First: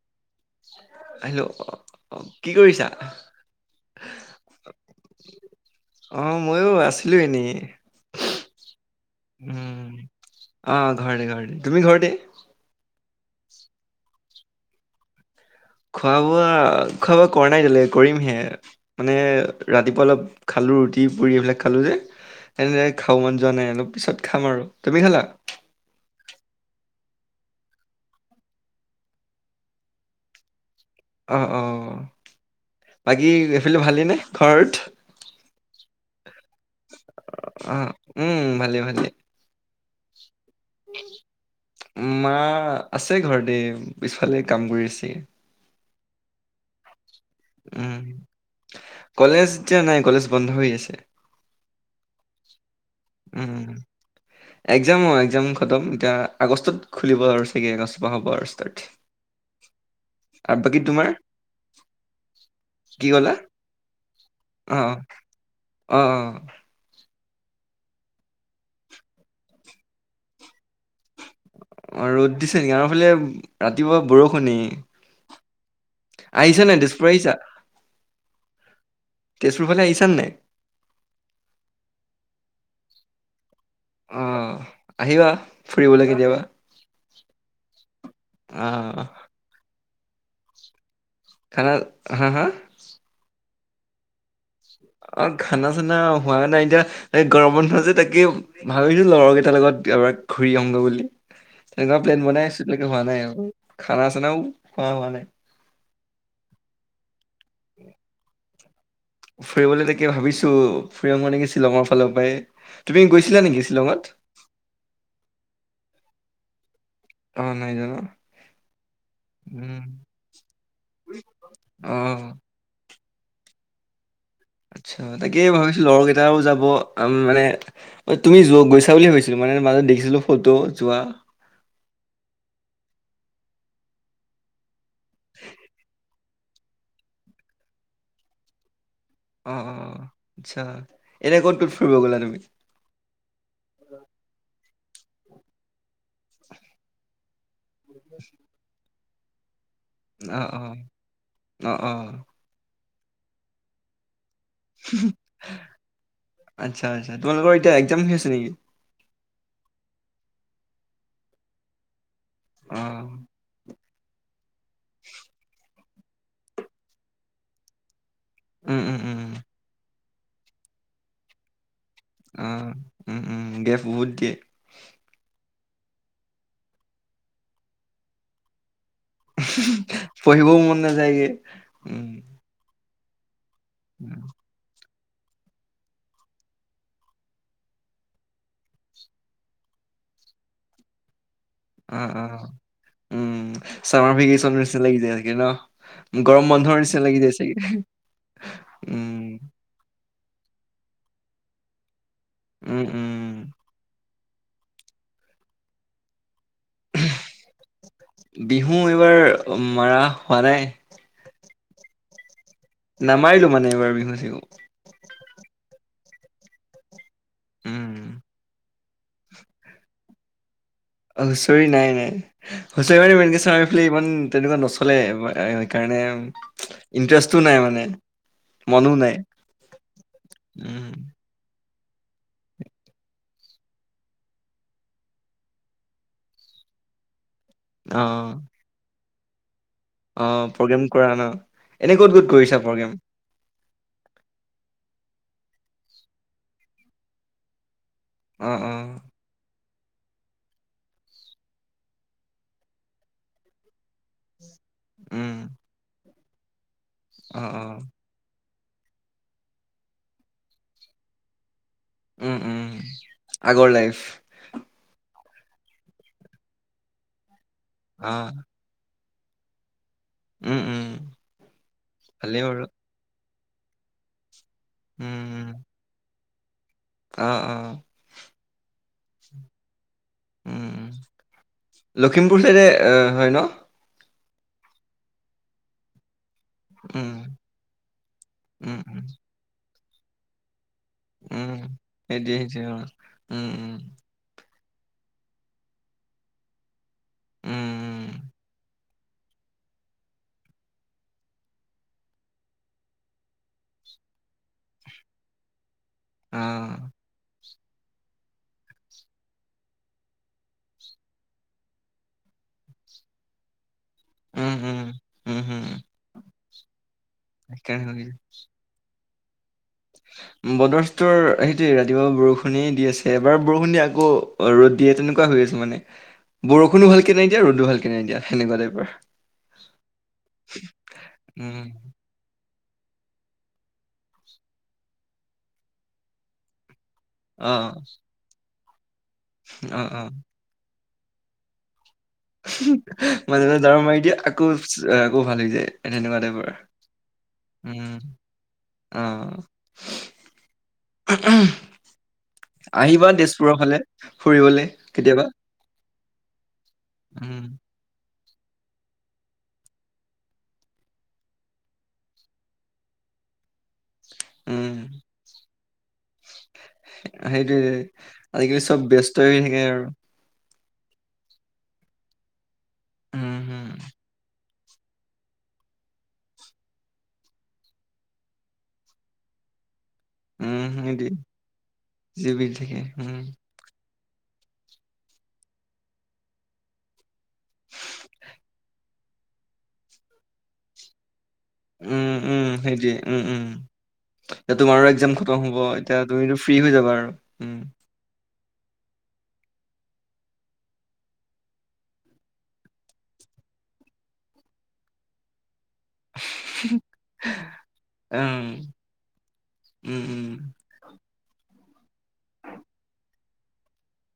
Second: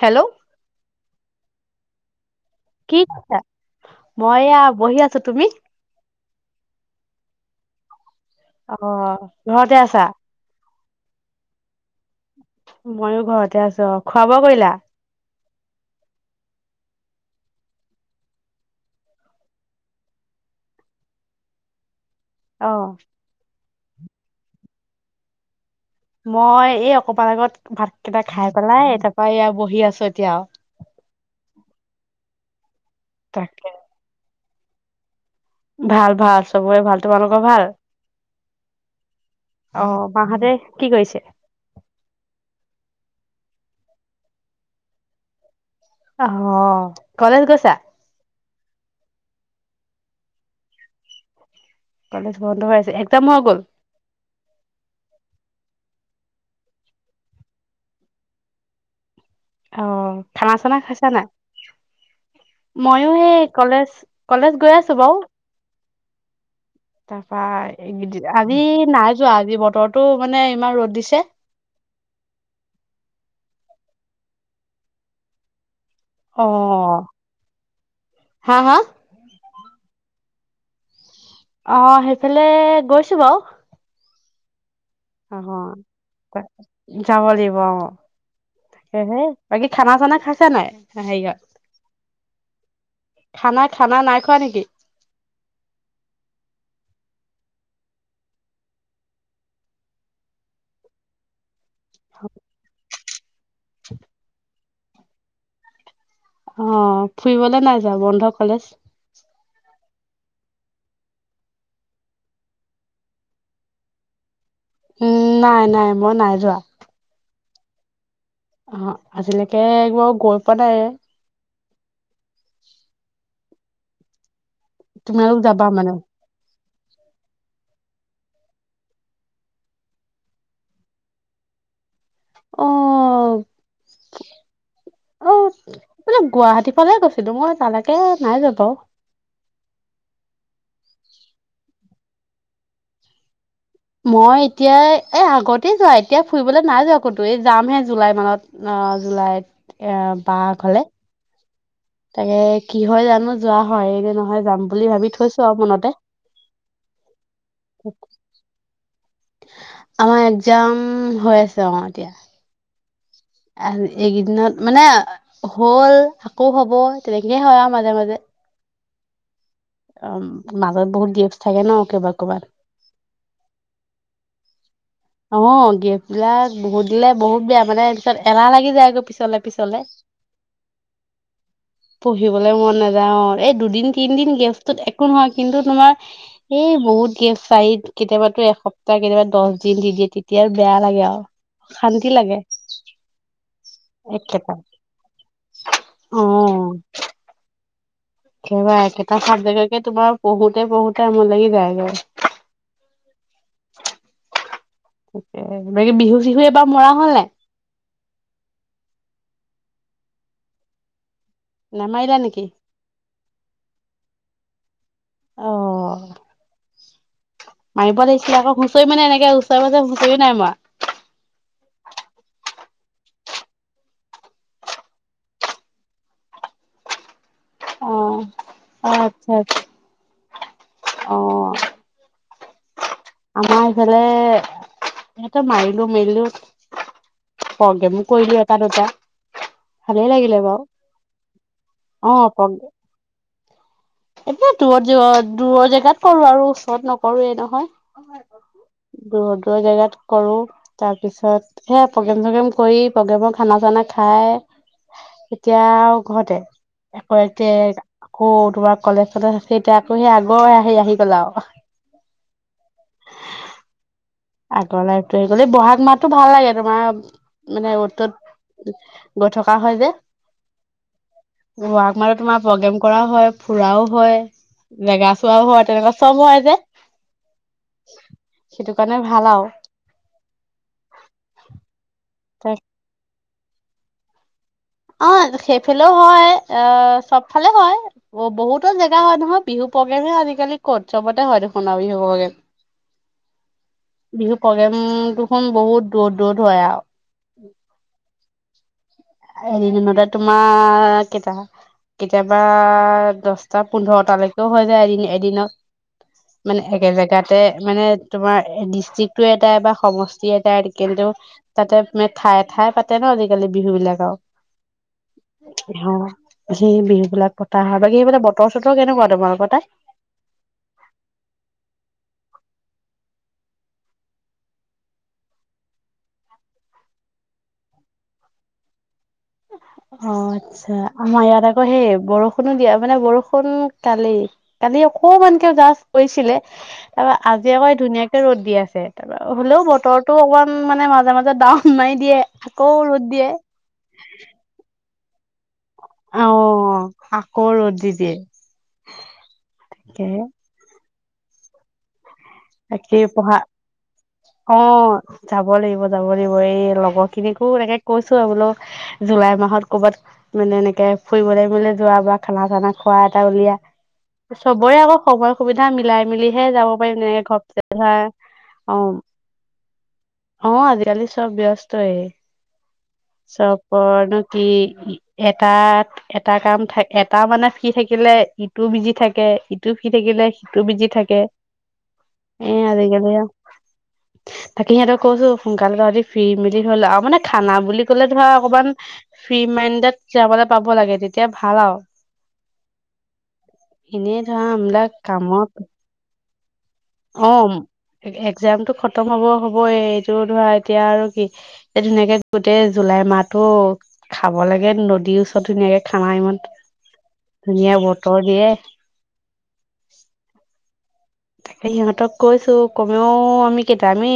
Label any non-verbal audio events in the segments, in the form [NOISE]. Hello. Hello. কি কৰিছা মই এয়া বহি আছো তুমি অ' ময়ো আছিলো এনেই। অ ঘৰতে উম আছা অ' ঘৰতে ঘৰতে তুমি ঘৰতে। মইয়ো ঘৰতে আছো অ' খোৱা-বোৱা কৰিলা। খোৱা-বোৱা, খোৱা-বোৱা কৰা নাই এতিয়ালে কৰিমহে, মানে ৰাতিপুৱা অলপ খালো ৰুটি-পুৰি এইবিলাক খালো যে। অ এনেয়ে খাব মান যোৱা নাই এনেই। পিছত খাম আৰু তুমি খালা। মই এই অকমান আগত ভাত কেইটা খাই পেলাই তাপা এয়া বহি আছো এতিয়া। অহ-অহ। বাকী তাকে এইফালে ভালেইনে। ঘৰত। ভাল- ভাল। চবৰে ভাল, তোমালোকৰ ভাল। অ' উম ভালে ভালে। অ' মাহঁতে কি কৰিছে মা আছে ঘৰতে, পিছফালে কাম কৰি আছে। অ'। কলেজ গৈছা। উম, কলেজ এতিয়া নাই, কলেজ বন্ধ হৈ আছে। কলেজ বন্ধ হৈছে একদম হৈ গ'ল? একজাম অ' একজাম খতম এতিয়া আগষ্টত খুলিব আৰু চাগে আগষ্টৰ পৰা হ'ব আৰু ষ্টাৰ্ট অ' আৰু খানা-চানা বাকী তোমাৰ খাইছা নাই, কি ময়ো ক'লা? সেই কলেজ কলেজ গৈ আছো অ' বাৰু অ' অ' তাৰপা এই আজি নাই যোৱা, আজি বতৰৰতো মানে ইমান ৰ'দ। দিছে অ'ৰ'দ দিছে নেকি, আমাৰ ফালে ৰাতিপুৱা বৰষুণেই আহিছা নাই, তেজপুৰ আহিছা? হা-হা তেজপুৰ ফালে আহিছা নে? অ' সেইফালে গৈছো বাৰু অ' আহিবা ফুৰিবলৈ অ' কেতিয়াবা। যাব লাগিব অ' অ' তাকেহে বাকী খানা-চানা খাইছা নাই? হেৰিয়ত খানা হা-হা। খানা খানা নাই খোৱা নেকি? অ' খানা চানা হোৱা নাই এতিয়া এ গৰমবন্ধ যে তাকে ভাবিছো লগৰ কেইটাৰ লগত এবাৰ ঘূৰি আহিমগৈ বুলি। তেনেকুৱা প্লেন বনাই আছো তাকে হোৱা নাই আৰু খানা চানাও। খোৱা হোৱা নাই। অ'। ফুৰিবলে নাই যোৱা বন্ধ কলেজ। ফুৰিবলৈ তাকে ভাবিছো ফুৰি আহো নেকি শ্বিলঙৰ ফালৰ পৰাই তুমি গৈছিলা নেকি শ্বিলঙত। উম্ নাই, নাই মই নাই যোৱা। অ' নাই যোৱা ন। অ' আজিলৈকে উম। একবাৰু গৈ পোৱা নাই। অ'। আচ্ছা, তোমালোক তাকে যাবা ভাবিছো মানে লগৰ কেইটাও যাব মানে। তুমি যোৱা গৈছা বুলি ভাবিছিলো মানে মাজতে দেখিছিলো ফটো যোৱা। অ' অ' মানে গুৱাহাটী ফালে গৈছিলো মই তালৈকে নাই যোৱা বাৰু। অ'অ' আচ্ছা এনে ক'ত ক'ত ফুৰিব গলা তুমি? মই এতিয়া এ আগতেই যোৱা এতিয়া ফুৰিবলৈ নাই যোৱা ক'তো। যামহে জুলাই মাহত অ'। জুলাইত। এয়া অ বা অ ঘৰলে। অ', অ'। তাকে কি হয় জানো যোৱা হয়গে নহয়? যাম বুলি উম ভাবি উম থৈছো আৰু মনতে আচ্ছা আচ্ছা তোমালোকৰ এতিয়া এক্জাম হৈ আছে নেকি? আমাৰ একজাম হৈ আছে অ'এতিয়া। অ'। আৰু এইকেইদিনত মানে হ'ল আকৌ হ'ব তেনেকে হয় আৰু মাজে মাজে। উম উম উম। অ', মাজত বহুত গেপ্ছ থাকে ন। ক'ৰবাত ক'ৰবাত অ উম উম গেপ্ছ বহুত দিয়ে। অ' গেপ্ছবিলাক বহুত দিলে বহুত বেয়া মানে। এলাহ লাগি যায়গে। পঢ়িবও মন নাযায়গে উম। যাওঁ। এই দুদিন তিনদিন গেপ্ছটোত এক নহয় কিন্তু তোমাৰ এই বহুত গেছ চাৰিত কেতিয়াবাতো এসপ্তাহ কেতিয়াবা দহ দিন দি দিয়ে তেতিয়া আৰু বেয়া লাগে আৰু অ শান্তি লাগে। অ উম চামাৰ একেটা ভেকেশচনৰ নিচিনা লাগি যায় চাগে, ন গৰম বন্ধৰ নিচিনা লাগি যায় চাগে। উম।। সবােটা থাত জেগাকে তোমাৰ, পঢ়ো পঢ়োতে আমনি লাগি যায় গে। উম উম উম।। ঠিকে মনেকে বিহু চিহু এবাৰ মৰা হ'ল নাই বিহু এইবাৰ মৰা হোৱা নাই। নামাৰিবা নেকি? নামাৰিলো মানে এইবাৰ বিহু চিহু। অ' উম, মাৰিব লাগিছিলে আকৌ। তুমি মানে এনেকে ওচৰ পাজে হুচৰি নাই মৰা? হুচৰি নাই নাই। হুচৰি মানে [UNINTELLIGIBLE] ইমান তেনেকুৱা নচলে সেইকাৰণে ইণ্টাৰেষ্ট টো নাই মানে। অ অ মনো নাই। আচ্ছা আচ্ছা উম। অ আমাৰ ইফালে, সিহঁতে মাৰিলো-মেলিলো প্ৰগেমো কৰিলো অ', এটা-দুটা। অ', প্ৰগ্ৰেম কৰা ন? এনে ক'ত ক'ত কৰিছা প্ৰগ্ৰেম? একে দূৰত-দূৰত, দূৰৰ জেগাত কৰো আৰু ওচৰত নকৰোয়ে অ', অ', নহয়। দূৰ-দূৰ জেগাত কৰো। তাৰপিছত, সেয়া প্ৰগ্ৰেম-চগ্ৰেম কৰি, প্ৰগ্ৰেমৰ খানা-চানা খাই উম, এতিয়া আও ঘৰতে। আকৌ একে অ', অ', আকৌ কবাত কলেজ-চলেজ আছে। এতিয়া আকৌ সেই আগৰ হেই আহি গ'ল আৰু। উম, উম, আগৰ লাইফ। আগৰ লাইফটো আহি গ'ল। এই ব'হাগ মাহতটো ভাল লাগে, তোমাৰ মানে অ', অত-ত'ত গৈ থকা হয় যে। উম, উম। [UNINTELLIGIBLE] তোমাৰ ভালেই বাৰু প্ৰগ্ৰেম কৰা হয়। ফুৰাও হয়। জেগা চোৱাও উম, হয় তেনেকুৱা চব হয়। যে অ', অ', সেইটো। মানে ভালা আও। উম, ল। লখিমপুৰ তাক চাইদে। হয় ন। অ, সেইফালেও হয়। অ, উম, চবফালে হয়, বহুতো উম, জেগা উম, হয় নহয় বিহু। পগেজু আজিকালি। কত শৱতে হয় উম, দেখোন বিহু বকে সেইটোৱে সেইটোৱে অ', উম, উম, বিহু। প্ৰগ্ৰেম দুখন বহুত দূৰত দূৰত হয় আৰু। উম। এদিনিনতে তোমাৰ কটা, কেতিয়াবা দছটা পোন্ধৰটালৈকেও হৈ যায় এদিন এদিনত। মানে অ', একে জেগাতে। মানে তোমাৰ ডিষ্ট্ৰিক্টো এটাই বা সমষ্টি এটাই কিন্তু তাতে মে ঠাইে ঠাই পাতে ন আজিকালি বিহু বিলাক। অ উম, উম, উম, হম, হ। সেই বি। এইবিলাক পা হয় বাক সেইবিল বতৰ চতৰ কেনেকুৱা। তমাৰ কথা। বদৰ চদৰ, সেইটো ৰাতিপুৱা বৰষুণেই দি আছে এবাৰ বৰষুণ দি আকৌ ৰ'দ দিয়ে তেনেকুৱা হৈ আছে মানে বৰষুণো ভালকে নাইদিয়া ৰ'দো ভালকে নাইদিয়া সেনেুৱা টাইপৰ। অ আচ্ছা, আমাৰ ইয়াত উম, আকৌ সেই বৰষুণ। বৰষুনো দিয়া মানে বৰষুণ কালি, কালি অকমানকে জাষ্ট কৰিছিলে। তাৰ আজ অ', আকৌ ধুনীয়াকে ৰ'দ দি আছে। তাপা হ'লেও অ', অ', বতৰতো অকণমান মানে মাজ। মাজে মাজত দাহও নাই। দিয়ে, আকৌ ৰ'দ দিয়ে। মই আকৌ। অ। ভাল হৈ যায় এনেকুৱা তাইপৰ। ক ৰ'দ দি দিয়ে, তাকেহে। উ উম। তাকে পঢ়া, অ ফুৰিবলে কেতিয়াবা। যাব লাগিব যাব লাগিব এই লগৰ উম, খিনিকো এনেকে কৈ। বোলও জুলাই মাহত, কৰ'ৰবাত মানে এনেকে ফুৰিবলৈ মলৈ যোৱা বা খানা চানা খোৱা এটা উলিয়া। উম, চবৰে আকৌ সময় সুবিধা। মিলাই। মিলিহে যাব পাৰিম এনেকে। আজি, কালি চব ব্যস্ত হৈ থাকে আৰু। অ আজিকালি চব ব্যস্ত। উম, হুম, [UNINTELLIGIBLE] এটাত, এটা কাম থ এটা মানে ফ্ৰী থাকিলে ইটো বিজি থাকে ইটো। শিকি থাকিলে সিটো উম, বিজি সেইটোৱে থাকে, জিবি এ থাকে আজিকালি। উম। তাকে সিহঁতক কৈছো সোনকালে তহঁ ফি মিলি গল আৰু মানে। খানা বুলি। অকমান, ফ্ৰী মাইণ্ডেড যাবলৈ পাব লাগে তেতি। উম উম সেইটোৱে উম উম, এনেই ধৰা এ তোমাৰো এইবিলাক এক্জাম খতম কামত হ'ব এতিয়া তুমি। ফ্ৰী হৈ যাবা আৰু অ উম। এক্জামটো খতম হব হবই এইটো ধৰা এতিয়া আৰু, কি এ ধুনীয়াকে গোটেই জুলাই মাহতটো খাব লাগে নদীৰ ওচৰত ধুনীয়াকে। খানা ইমান, ধুনীয়া বতৰ উম, দিয়ে। উম, উম, তাকে সিহঁতক কৈছো কমেও আমি কেইটা আমি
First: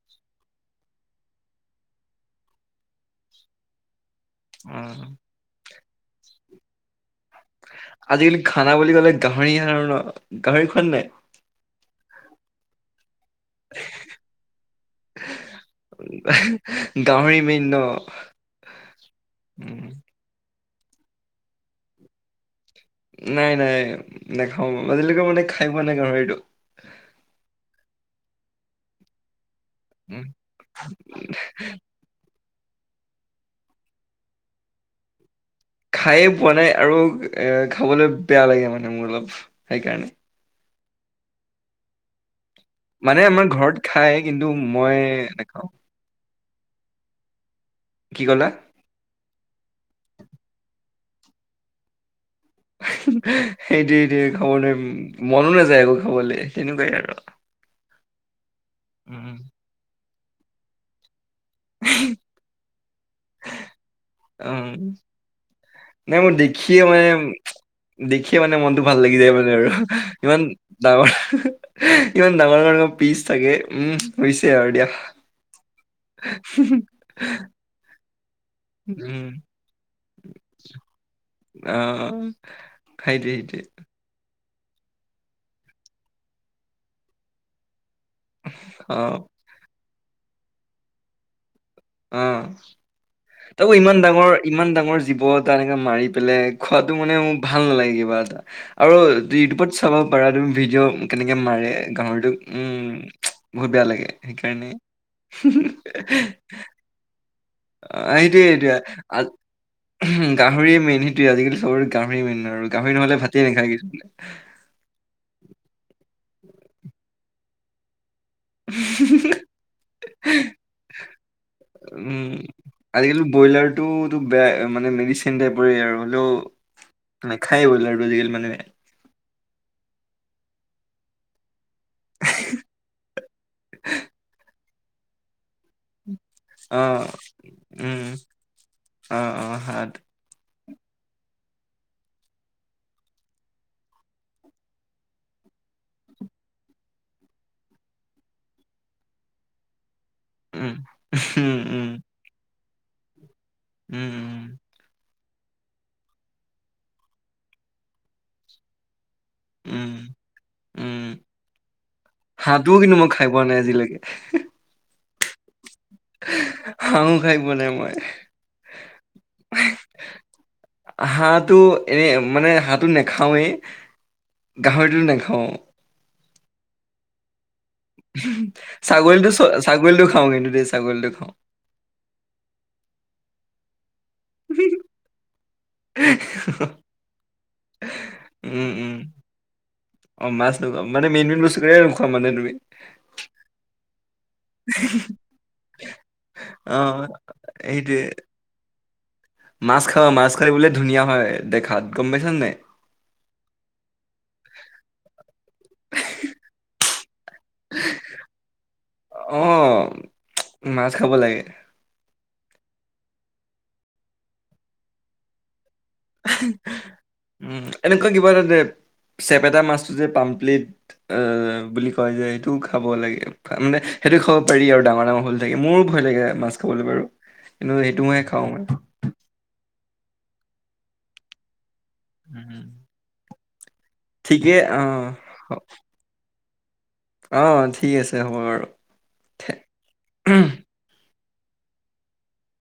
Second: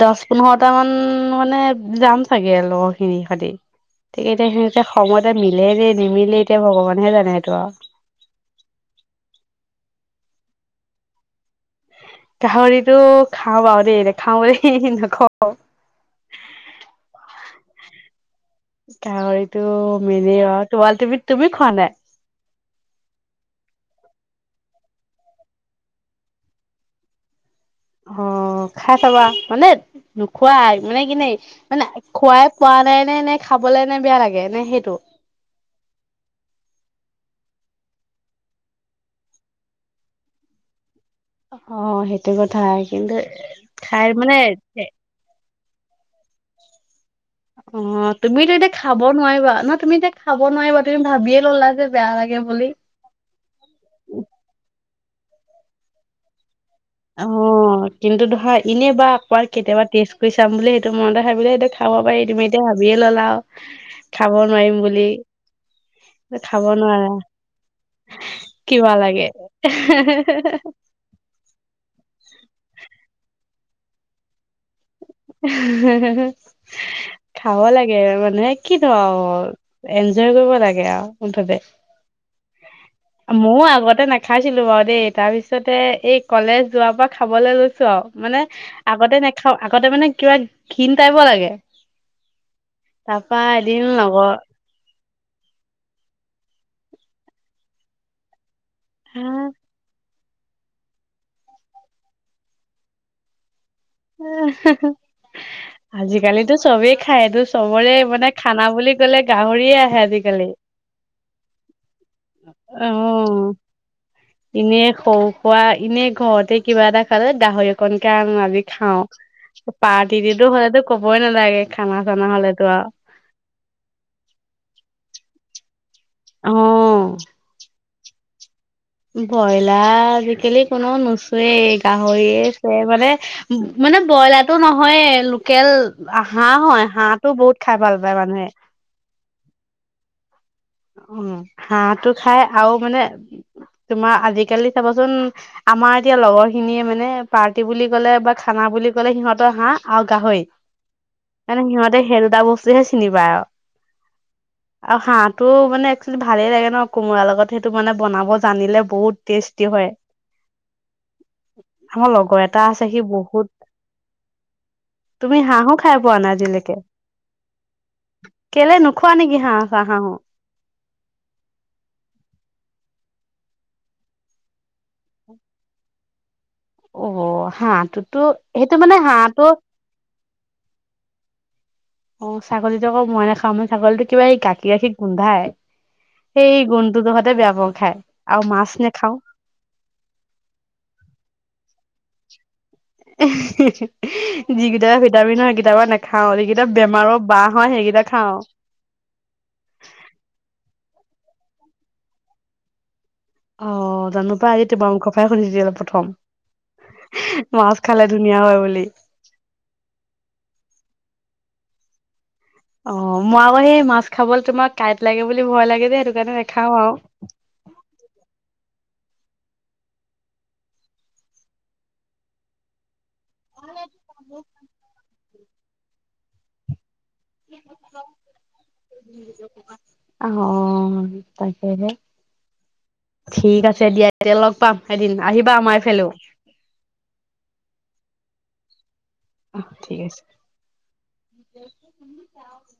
দহ পোন্ধৰটামান মানে যাম চাগে লগৰ খিনি হতি অ'। [UNINTELLIGIBLE] নিমিলে এতিয়া ভগৱানে হে জানে সেইটো আৰু আজিকালি খানা বুলি ক'লে গাহৰিয়ে আৰু ন গাহৰি খোৱা নে নাই? গাহৰিটো খাওঁ বাৰু দেই নেখাওঁ বুলি নকওঁ গাহৰি মেইন ন? গাহৰিটো উম, [UNINTELLIGIBLE] তুমি তুমি খোৱা নে নাই নাই নেখাওঁ আজিলৈকে মানে খাই পোৱা নাই গাহৰিটো অ খাই চাবা [UNINTELLIGIBLE] উম। পোৱা নাই নে নে খাবলে নে বেয়া লাগে নে সেইটো খায়ে পোৱা নাই আৰু এ খাবলৈ বেয়া লাগে মানে মোৰ অলপ সেইকাৰণে অ সেইটো কথা কিন্তু মানে আমাৰ ঘৰত খাই খায় মানে কিন্তু মই নেখাওঁ অ কি ক'লা? তুমিতো এতিয়া খাব নোৱাৰিবা ন তুমি এতিয়া খাব নোৱাৰিবা তুমি ভাবিয়ে ল'লা যে বেয়া লাগে বুলি সেইটো সেইটোয়ে খাব নোৱাৰিম মনো নাযায় একো খাবলৈ। তেনেকুৱাই আৰু। অ', কিন্তু দহয়। এনেই বা আকাৰ কেতিয়াবা তেজ। চাম বুলি সেইটো মনতে খাই বোলে সেইটো খাব পাৰি তুমি এতিয়া ভাবিয়ে ল'লা আৰু। খাব অ নোৱাৰিম বুলি নাই মোৰ খাব দেখিয়ে মানে নোৱাৰা দেখিয়ে মানে মনটো কিবা ভাল লাগি লাগে। যায় মানে আৰু ইমান ডাঙৰ। ইমান ডাঙৰ ডাঙৰ পিছ। চাগে উম হৈছে আৰু দিয়া। হে হে খাব লাগে। [UNINTELLIGIBLE] কি থ উম, এনজয় কৰিব লাগে আৰু মুঠতে। [UNINTELLIGIBLE] সেইটোৱে মোৰ আগতে না খাইছিলো বাৰু দেই তাৰপিছতে এই কলেজ যোৱাৰ পৰা খাবলৈ লৈছো আৰু। মানে অ', আগতে নেখাও আগতে মানে। কিবা ঘীণ টাইপৰ লাগে। অ তাৰপা তাকো এদিন ইমান ডাঙৰ লগৰ ইমান ডাঙৰ জীৱ এ এনেকে মাৰি পেলাই খোৱাতটো মানে ম ভাল নালাগে কিবা এটা। আৰু টোপত চাব। পাৰ ত ভিডিঅ' কেনেকে মাৰে গাহৰিটো উম। বহুত বেয়া লাগে সেইকাৰণে। চবে খায়। এটো অ সেইটোয়ে এইটয়ে গাহৰিয়ে আহে আজিকালি। গাহৰিয় মেইন সেইটোয়ে আজিকালি চবৰে গাহৰি মেইন আৰু গাহৰি নহলে ভাতেই অ', নাখায় কিছুমানে তে কিবা এটা খাল গাহৰি অকণ স কাৰণ আজি খাও পাৰ্টিটো হলে কবই নালাগে খানা চানা উম। হলেতো আৰু আজিকালি ব্ৰইলাৰটোতো হেলো অ'। নেখায় বলে আজি কালি মানেহে ব্ৰইলাৰ আজিকালি কোনো নোচোৱেই গাহৰিয়ে চৱে মানে মানে ব্ৰইলাৰটো নহয়ে লোকেল হাঁহ অ হয় হাঁহটো বহুত খাই ভাল উম পায় মানুহে অ অ হাত অ হাঁহটো খাই আৰু মানে তোমাৰ আজিকালি চাবচোন আমাৰ এতিয়া লগৰ খিনিয়ে মানে পাৰ্টি বুলি কলে বা খানা বুলি ক'লে সিহঁতৰ হাঁহ। আৰু গাহৰি উম উম মানে উম সিহঁতে খেকেতা বস্তু হে চিনি পাই আৰু। উম উম। তো মানে একচলি ভালেই লাগে ন কোমোৰাৰ লগত সেইটো মানে বনাব জানিলে বহুত টেষ্টি হয়, উম উম আমাৰ লগৰ এটা হাঁহটোও আছে কিন্তু সি মই খাই পোৱা বহুত নাই আজিলৈকে তুমি হাঁহো খাই পোৱা নাই আজিলৈকে? হাঁহো খাই পোৱা নাই মই কেলে নোখোৱা নেকি হাঁহ চাহ হাঁহো। হাঁহটো এনে মানে হাঁহটো নেখাওৱেই, গাহৰিটোত নাখাওঁ। অ'হ। ছাগলীটো ছাগলীটো খাওঁ কিন্তু দেই, ছাগলীটো অহ। অ', ছাগলীতো আকৌ মই নাখাওঁ, মানে ছাগলী কিবা এই গাখীৰ গাখীৰ গোন্ধাই, সেই গোন্ধটোতো সতে বেয়া পোৱা খায়, আৰু মাছ উম উম নেখাও। অ মাছ নোখোৱা মানে মেইন মেইন [UNINTELLIGIBLE] মানে তুমি যিকেইটা ভিটামিন হয়, সেই কেইাবা নাখাও যিকেইটা অ বেমাৰৰ বাহ হয়, সেইটোৱে সেইকেইটা খাও। মাছ খাব মাছ খৰিবলে ধুনীয়া হয় দেখাত, গম পাইছা নে নাই? অ' জানো পাই‌ আজি তোমাৰ মুখৰ পৰা শুনিছিল অ' প্ৰথম। মাছ খালে ধুনীয়া হয় বুলি। অ মাছ খাব লাগে অ', মই আকৌ সেই মাছ খাবলৈ তোমাক কাঁইট লাগে বুলি ভয় লাগে। যে সেইটো কাৰণে নাখাও উম, এনেুৱা কিবাৰ যে চেপেটা মাছটো যে পামপ্লেট, অহ বুলি কয় যে সেইটোও খাব লাগে। মানে সেইটো খাব পাৰি আৰু ডাঙৰ ডাঙৰ হল লাগে, মোৰো ভয় লাগে মাছ খাবলৈ বাৰু। কিন্তু এইটো মই খাওঁ। অহ, অ' তাকেহে। উম। ঠিক আছে দিয়া এতিয়া লগ ঠিকে পাম এদিন অ' আহিবা আমাৰ এইফালেও আহ ঠিক আছে হ'ব বাৰু। অহ ঠিক আছে। [INAUDIBLE]